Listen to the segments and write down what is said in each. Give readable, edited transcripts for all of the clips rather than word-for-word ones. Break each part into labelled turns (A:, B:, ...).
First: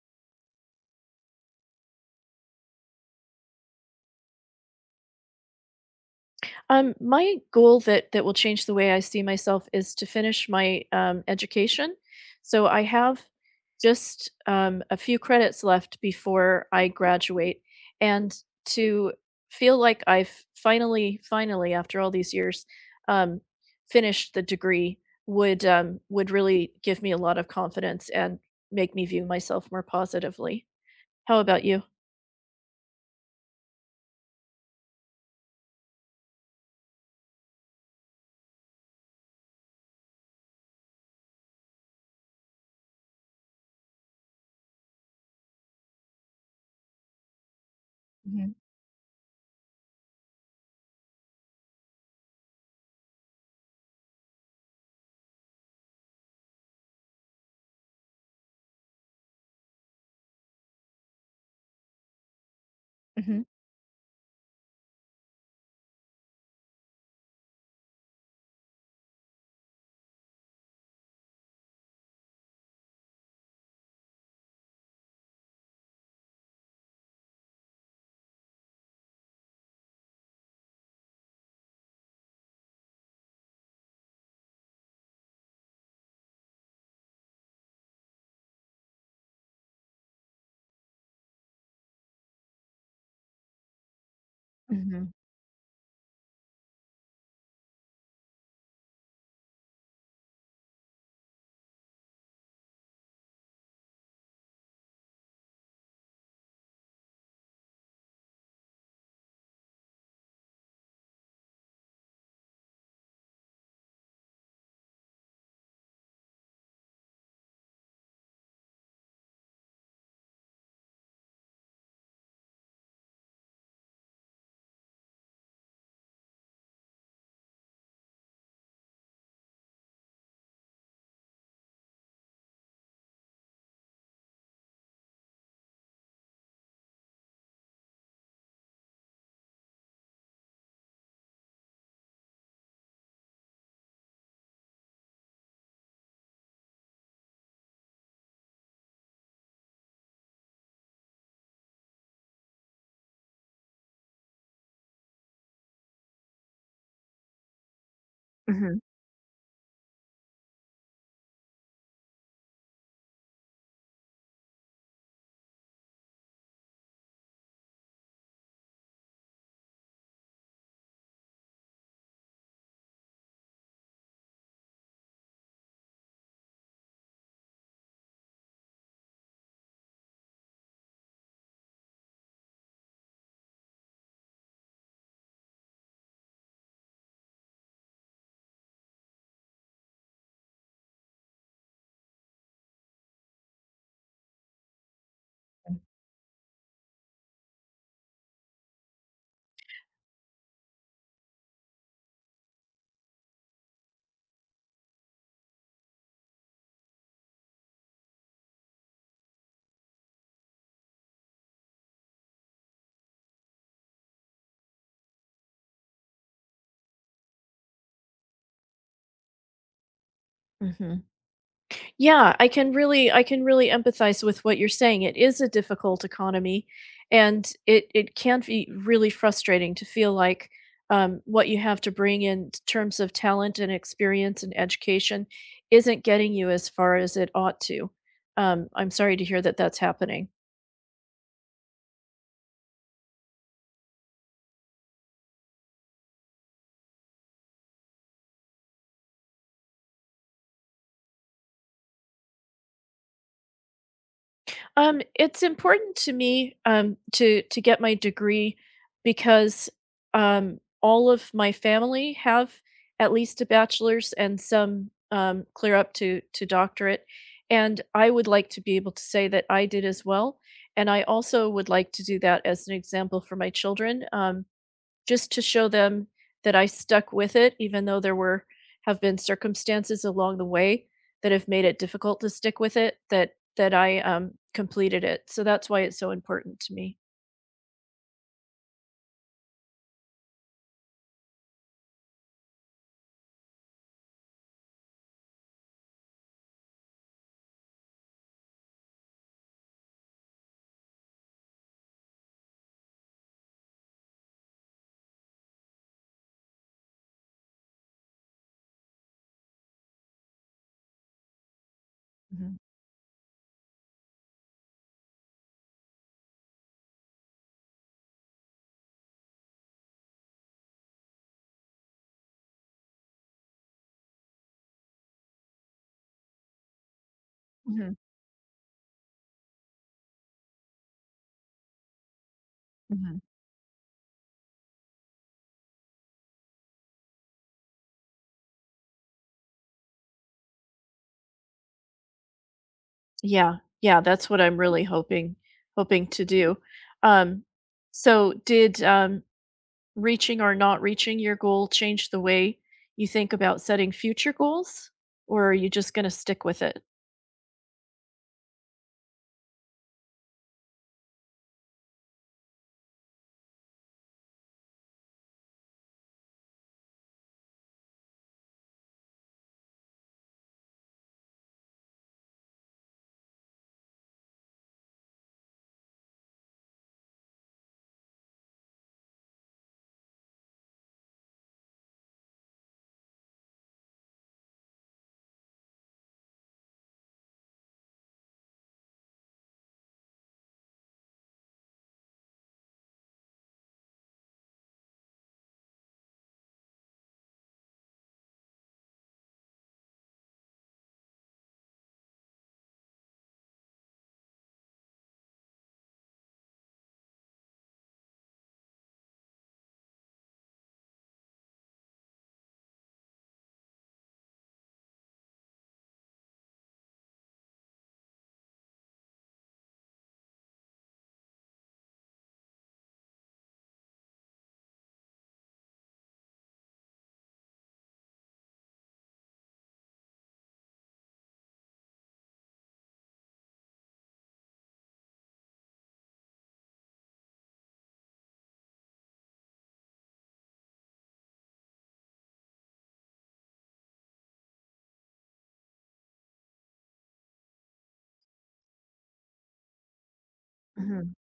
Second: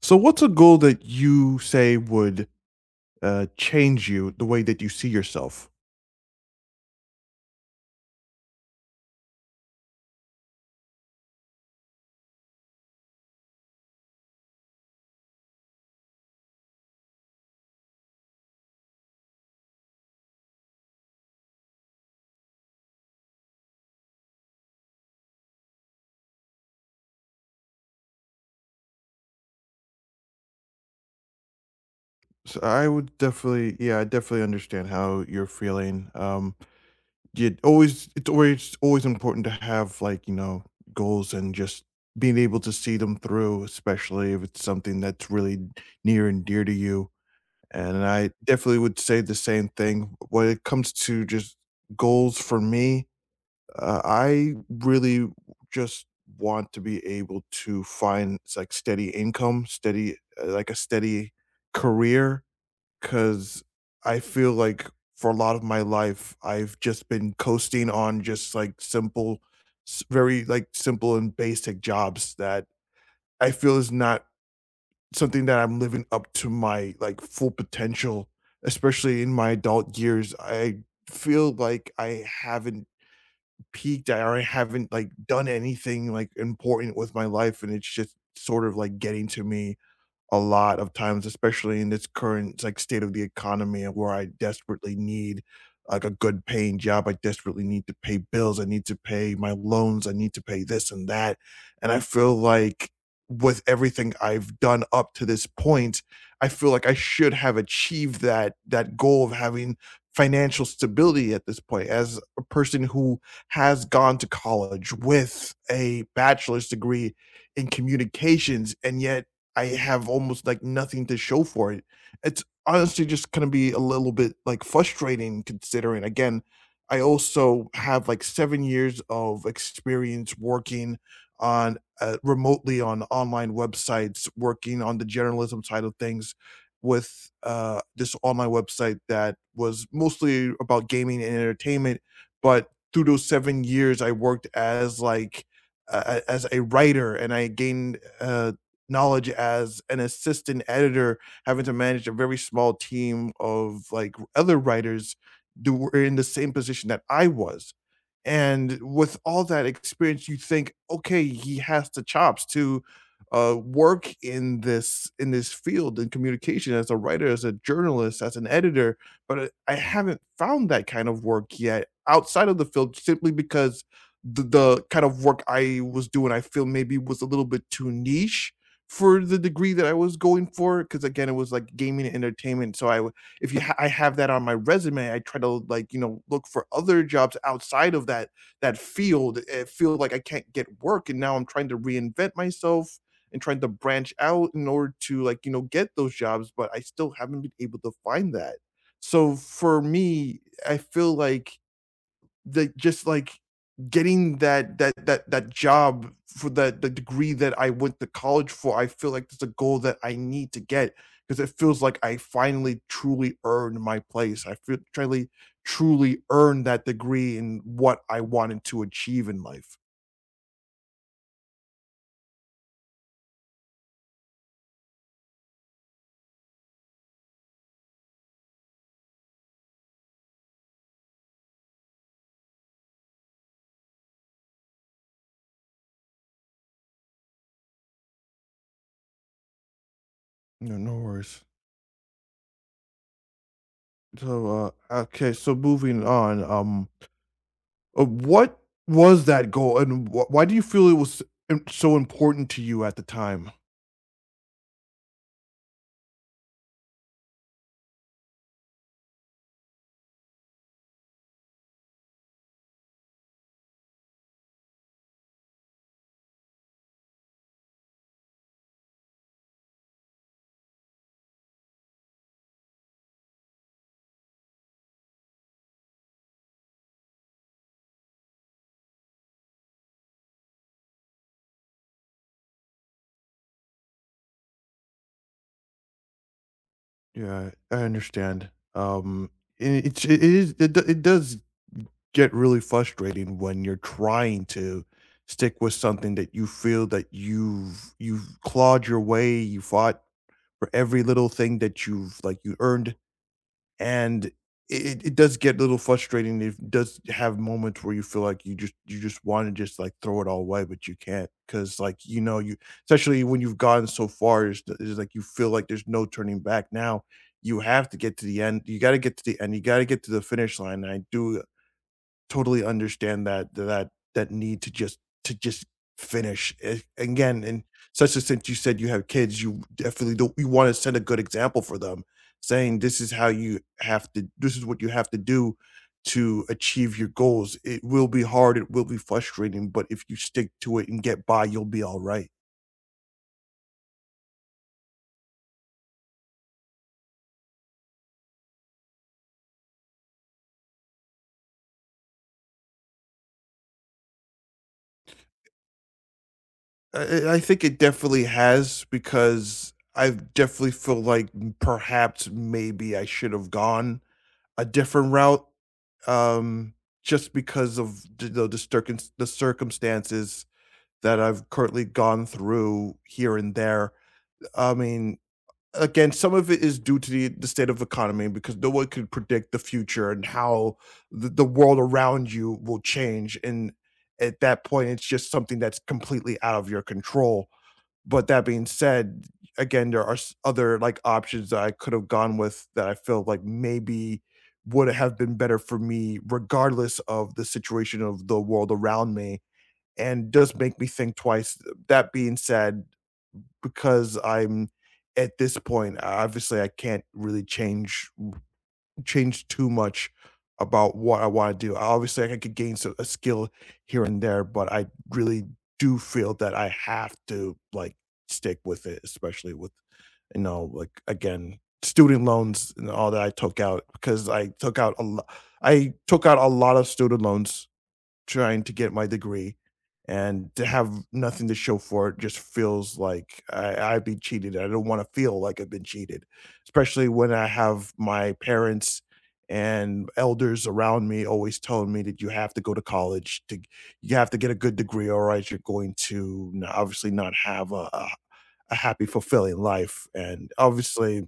A: So, what's a goal that you say would change you the way that you see yourself?
B: My goal that will change the way I see myself is to finish my education. So I have just a few credits left before I graduate, and to feel like I've finally, after all these years, um, finished the degree would would really give me a lot of confidence and make me view myself more positively. How about you?
A: So I would definitely, yeah, I definitely understand how you're feeling. You always, it's always, always important to have like you know goals and just being able to see them through, especially if it's something that's really near and dear to you. And I definitely would say the same thing when it comes to just goals for me. I really just want to be able to find s like steady income, steady like a steady career,
B: Hmm.
A: because I feel like for a lot of my life, I've just been coasting on just like simple, s very like simple and basic jobs that I feel is not something that I'm living up to my like full potential, especially in my adult years. I feel like I haven't peaked. I already haven't, like, done anything, like, important with my life, and it's just sort of, like, getting to me, a lot of times, especially in this current, like, state of the economy and where I desperately
B: Hmm.
A: need, like, a good paying job. I desperately need to pay bills. I need to pay my loans. I need to pay this and that. And I feel like with everything I've done up to this point, I feel like I should have achieved that goal of having financial stability at this point as a person who has gone to college with a bachelor's degree in communications, and yet I have almost like nothing to show for it. It's honestly just gonna be a little bit like frustrating considering again, I also have like 7 years of experience working on remotely on online websites, working on the journalism side of things with this online website that was mostly about gaming and entertainment. But through those 7 years, I worked as like as a writer, and I gained knowledge as an assistant editor, having to manage a very small team of like other writers who were in the same position that I was. And
B: Hmm.
A: with all that experience, you think, okay, he has the chops to work in this field in communication as a writer, as a journalist, as an editor. But I haven't found that kind of work yet outside of the field, simply because the kind of work I was doing, I feel maybe was a little bit too niche for the degree that I was going for, because again it was like gaming and entertainment, so if you ha- I have that on my resume, I try to like you know look for other jobs outside of that field, it feel like I can't get work, and now I'm trying to reinvent myself and trying to branch out in order to like you know get those jobs, but I still haven't been able to find that. So for me, I feel like the just like getting that job for the degree that I went to college for, I feel like it's a goal that I need to get, because it feels like I finally truly earned my place. I feel truly truly earned that degree in what I wanted to achieve in life.
B: Hmm. Yeah, I can really empathize with what you're saying. It is a difficult economy, and it can be really frustrating to feel like what you have to bring in terms of talent and experience and education isn't getting you as far as it ought to. I'm sorry to hear that that's happening.
A: No, no worries. So, okay, so moving on, what was that goal, and why do you feel it was so important to you at the time?
B: It's important to me, to get my degree because, all of my family have at least a bachelor's and some, clear up to doctorate, and I would like to be able to say that I did as well, and I also would like to do that as an example for my children. Just to show them that I stuck with it, even though there were have been circumstances along the way that have made it difficult to stick with it, that I completed it. So that's why it's so important to me.
A: Yeah, I understand. Um, it, it's it is it, do- it does get really frustrating when you're trying to stick with something that you feel that you've clawed your way, you fought for every little thing that you've like you earned, and it does get a little frustrating. It does have moments where you feel like you just wanna just, like, throw it all away, but you can't, not cause like, you know, you
B: Mhm.
A: especially when you've gotten so far, it's like you feel like there's no turning back now. You have to get to the end. You gotta get to the end. You gotta get to the finish line. And I do totally understand that need to just finish. Again, and
B: Mhm.
A: such as since you said you have kids, you definitely don't you want to set a good example for them, saying this is
B: Mhm.
A: how you have to this is what you have to do to achieve your goals. It will be hard, it will be frustrating, but if you stick to it and get by, you'll be all right.
B: Yeah, yeah, that's what I'm really hoping to do. Um, so did reaching or not reaching your goal change the way you think about setting future goals, or are you just going to stick with it?
A: I think it definitely has, because I definitely feel like perhaps maybe I should have gone a different route, um, just because of the circumstances that I've currently gone through here and there. I mean, again, some of it is due to the state of economy, because no one could predict the future and how the world around you will change, and at that point, it's just something that's completely out of your control. But that being said, again, there are s other, like, options that I could have gone with that I feel like maybe would have been better for me regardless of the situation of the world around me, and does make me think twice. That being said, because I'm at this point, obviously, I can't really change too much about what I want to do. Obviously, I could gain a skill here and there, but I really do feel that I have to like stick with it, especially with you know, like again, student loans and all that I took out, because I took out a lot. I took out a lot of student loans trying to get my degree, and to have nothing to show for it just feels like I've been cheated. I don't want to feel like I've been cheated, especially when I have my parents and elders around me always telling me that you have to go to college to you have to get a good degree, or else you're going to obviously not have a happy fulfilling life, and
B: Mhm.
A: obviously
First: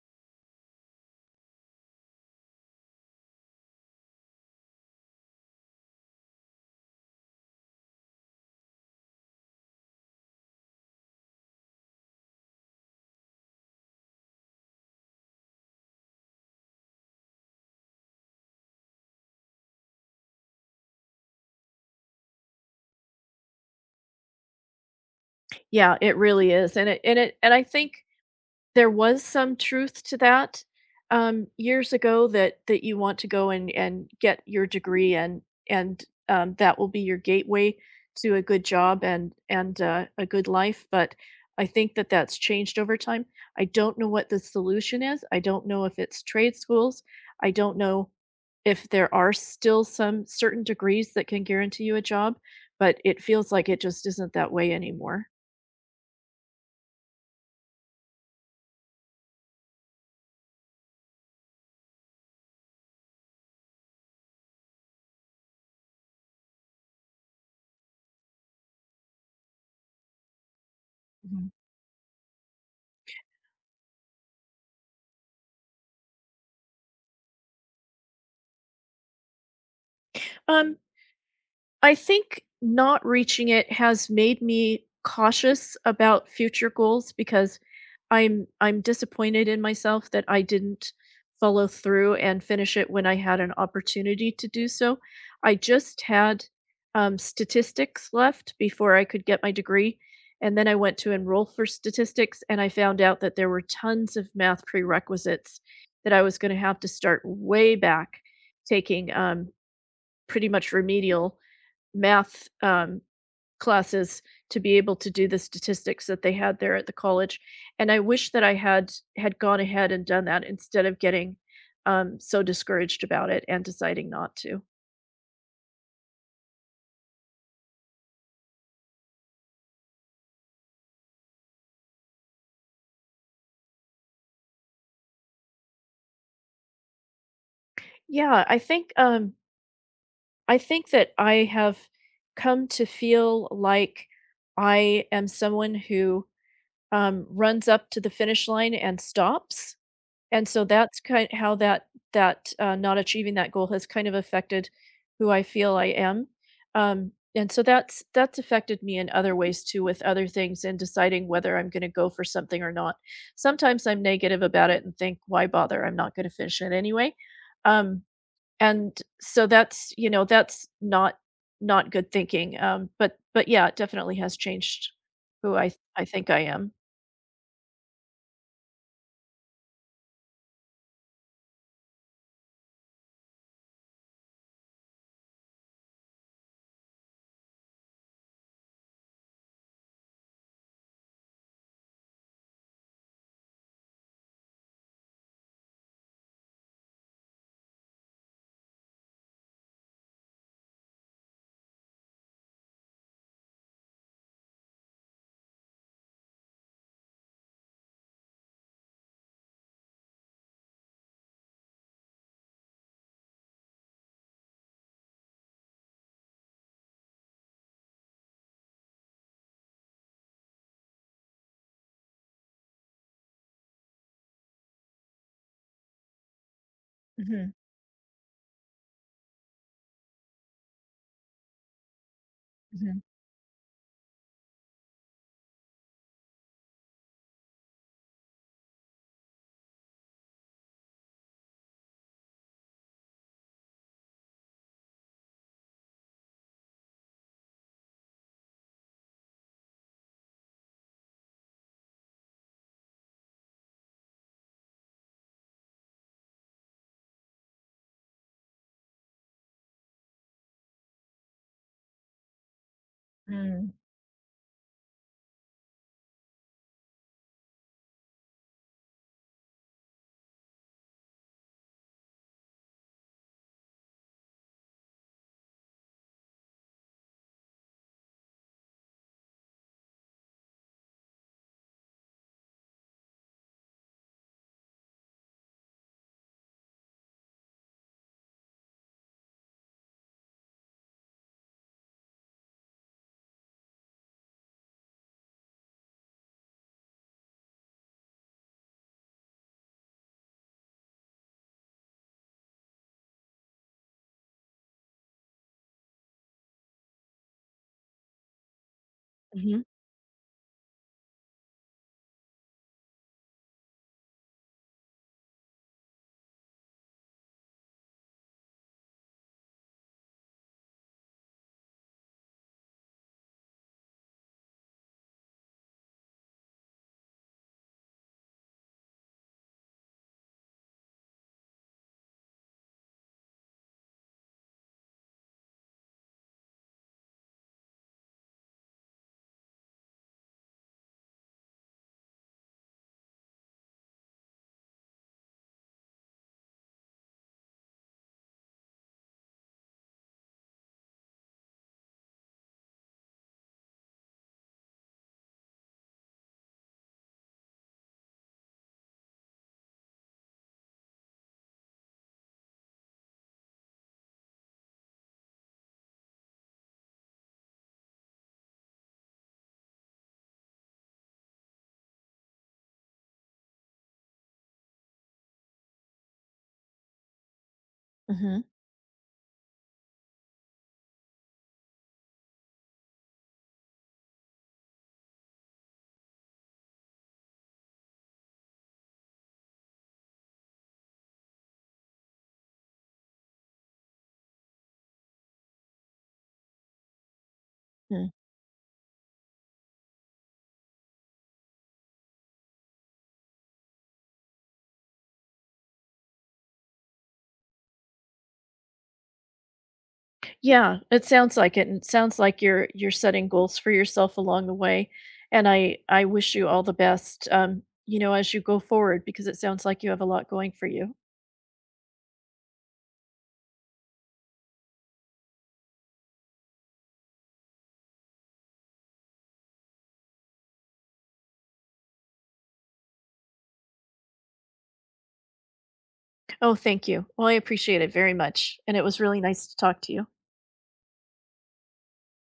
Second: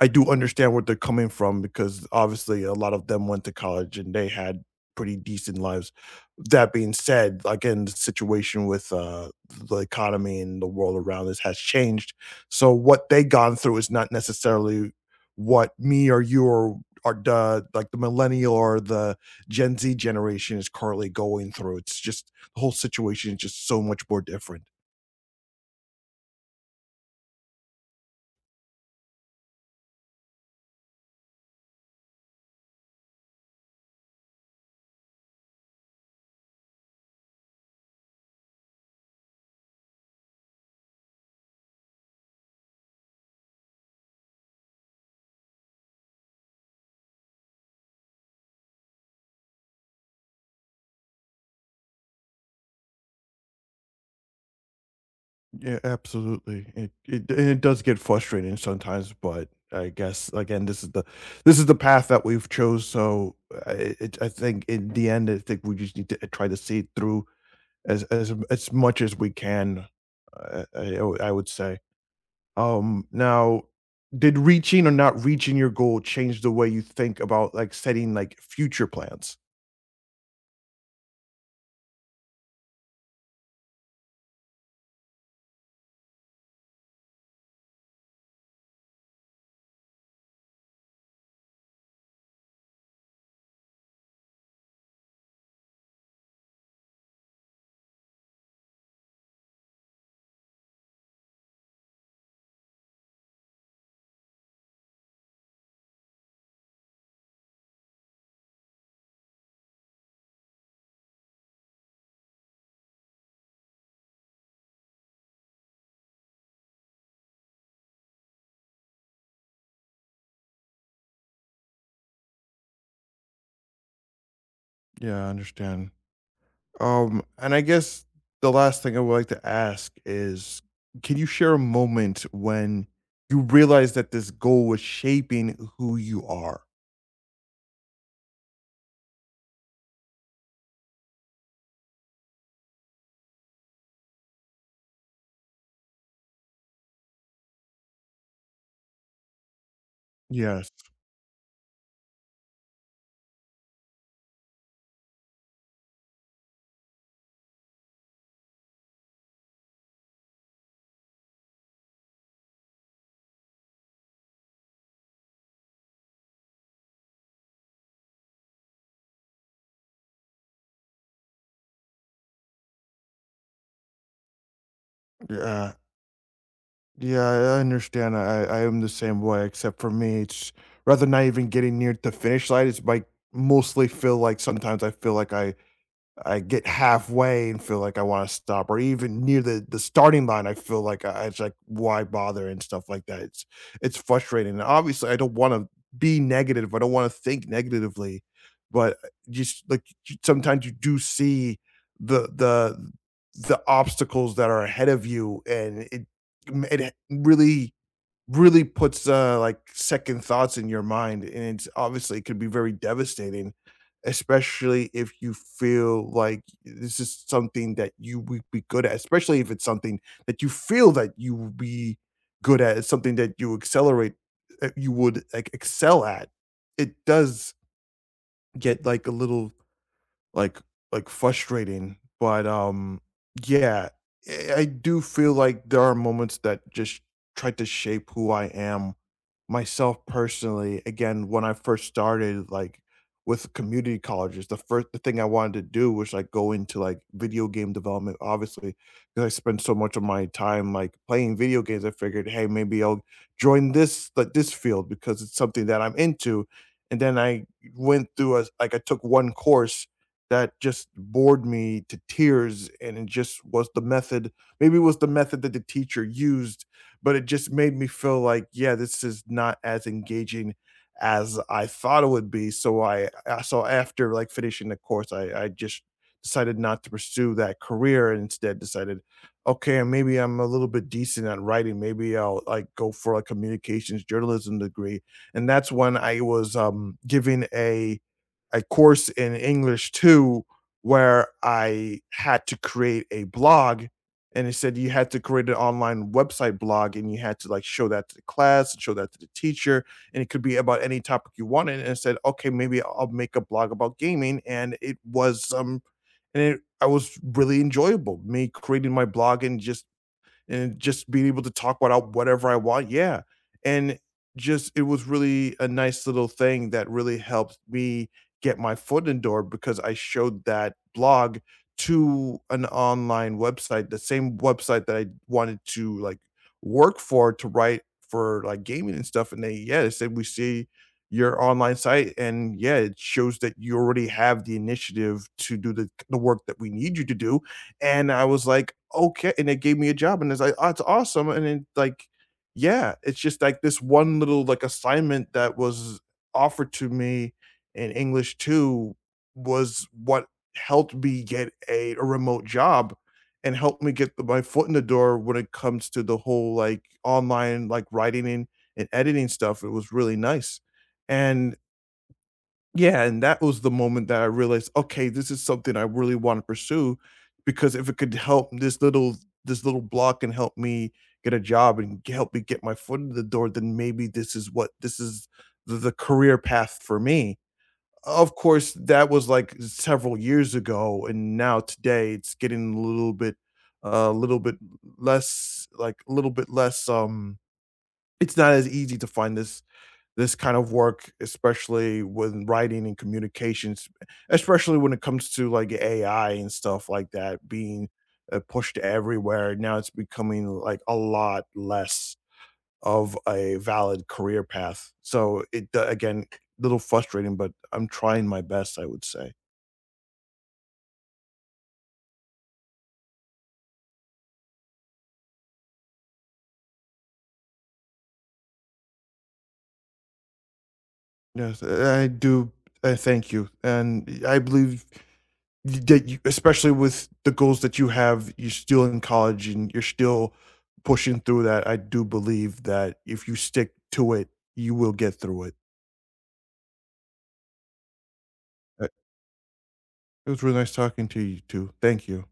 A: I do understand where they're coming from, because obviously a lot of them went to college and they had pretty decent lives. That being said, again, the situation with the economy and the world around us has changed. So what they gone through is not necessarily what me or you or the like the millennial or the Gen Z generation is currently going through. It's just the whole situation is just so much more different.
B: Yeah, it really is, and it and it and I think there was some truth to that, years ago that you want to go and get your degree and, that will be your gateway to a good job and, a good life, but I think that that's changed over time. I don't know what the solution is. I don't know if it's trade schools. I don't know if there are still some certain degrees that can guarantee you a job but it feels like it just isn't that way anymore.
A: Yeah, absolutely. It and it does get frustrating sometimes, but I guess again, this is the path that we've chose. So I it, I think in the end, I think we just need to try to see it through as as much as we can. I would
B: Mhm.
A: say. Now, did reaching or not reaching your goal change the way you think about, like, setting, like, future plans?
B: Um, I think not reaching it has made me cautious about future goals because I'm disappointed in myself that I didn't follow through and finish it when I had an opportunity to do so. I just had statistics left before I could get my degree, and then I went to enroll for statistics, and I found out that there were tons of math prerequisites that I was going to have to start way back taking pretty much remedial math, classes to be able to do the statistics that they had there at the college, and I wish that I had gone ahead and done that instead of getting, so discouraged about it and deciding not to.
A: Yeah, I understand. And I guess the last thing I would like to ask is, can you share a moment when you realized that this goal was shaping who you are?
B: Yeah, I think that I have come to feel like I am someone who, runs up to the finish line and stops. And so
A: Yes.
B: that's kind how that not achieving that goal has kind of affected who I feel I am. And so that's affected me in other ways too with other things and deciding whether I'm gonna go for something or not. Sometimes I'm negative about it and think, "Why bother? I'm not gonna finish it anyway." Um and so that's that's not not good thinking but yeah it definitely has changed who i
A: Yeah.
B: i think I am.
A: Yeah, I understand. I am the same way, except for me, it's rather not even getting near the finish line. It's like mostly feel like sometimes I feel like I get halfway and feel like I wanna stop, or even near the starting line, I feel like I it's like, "Why bother?" and stuff like that. It's frustrating, and obviously, I don't wanna be negative, I don't wanna think negatively, but, just, like, j sometimes you do see the the the obstacles that are ahead of you, and it really really puts, like, second thoughts in your mind, and it's obviously it could be very devastating, especially if you feel like this is something that you would be good at, especially if it's something that you feel that you would be good at, it's something that you accelerate you would, like, excel at. It does get, like, a little, like frustrating, but, yeah, I do feel like there are moments that just try to shape who I am. Myself personally, again, when I first started, like, with community colleges, the thing I wanted to do was, like, go into, like, video game development, obviously, because I spent so much of my time, like, playing video games, I figured, "Hey, maybe I'll join this field because it's something that I'm into," and then I went through a like, I took one course that just bored me to tears, and it just was the method, maybe it was the method that the teacher used, but it just made me feel like, yeah, this is not as engaging as I thought it would be. So I so after like finishing the course, I just decided not to pursue that career and instead decided, okay, maybe I'm a little bit decent at writing. Maybe I'll like go for like, a communications journalism degree. And that's when I was giving a course in English too, where I had to create a blog. And it said you had to create an online website blog and you had to like show that to the class and show that to the teacher. And it could be about any topic you wanted. And I said, okay, maybe I'll make a blog about gaming. And it was and it, I was really enjoyable. Me creating my blog
B: Mhm.
A: and just being able to talk about whatever I want. Yeah. And just it was really a nice little thing that really helped me get my foot in the door because I showed that blog to an online website, the same website that I wanted to like work for to write for like gaming and stuff. And they, yeah, they said, we see your online site and yeah, it shows that you already have the initiative to do the work that we need you to do. And I was like, okay. And they gave me a job and it's like, oh, it's awesome. And then like, yeah, it's just like this one little like assignment that was offered to me in English too was what helped me get a remote job and helped me get my foot in the door when it comes to the whole like online like writing and editing stuff. It was really nice. And yeah, and that was the moment that I realized, okay, this is something I really want to pursue because if it could help this little block and help me get a job and help me get my foot in the door, then maybe this is the career path for me. Of
B: Mhm.
A: course, that was like several years ago, and now today it's getting a little bit less, like a little bit less. It's not as easy to find this kind of work, especially with writing and communications, especially when it comes to like AI and stuff like that being
B: Mhm.
A: pushed everywhere. Now it's becoming like a lot less of a valid career path. So again, little frustrating, but I'm trying my best. I would say
B: Yeah, it sounds like it, and it sounds like you're setting goals for yourself along the way, and I wish you all the best, you know, as you go forward because it sounds like you have a lot going for you.
A: yes, I do. I thank you, and I believe that you, especially with the goals that you have, you're still in college and you're still pushing through that. I do believe that if you stick to it, you will get through it.
B: Oh, thank you. Well, I appreciate it very much, and it
A: Uh,
B: was really nice to talk to you.
A: It was really nice talking to you too. Thank you.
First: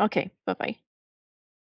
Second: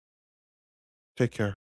B: Okay, bye bye.
A: Take care.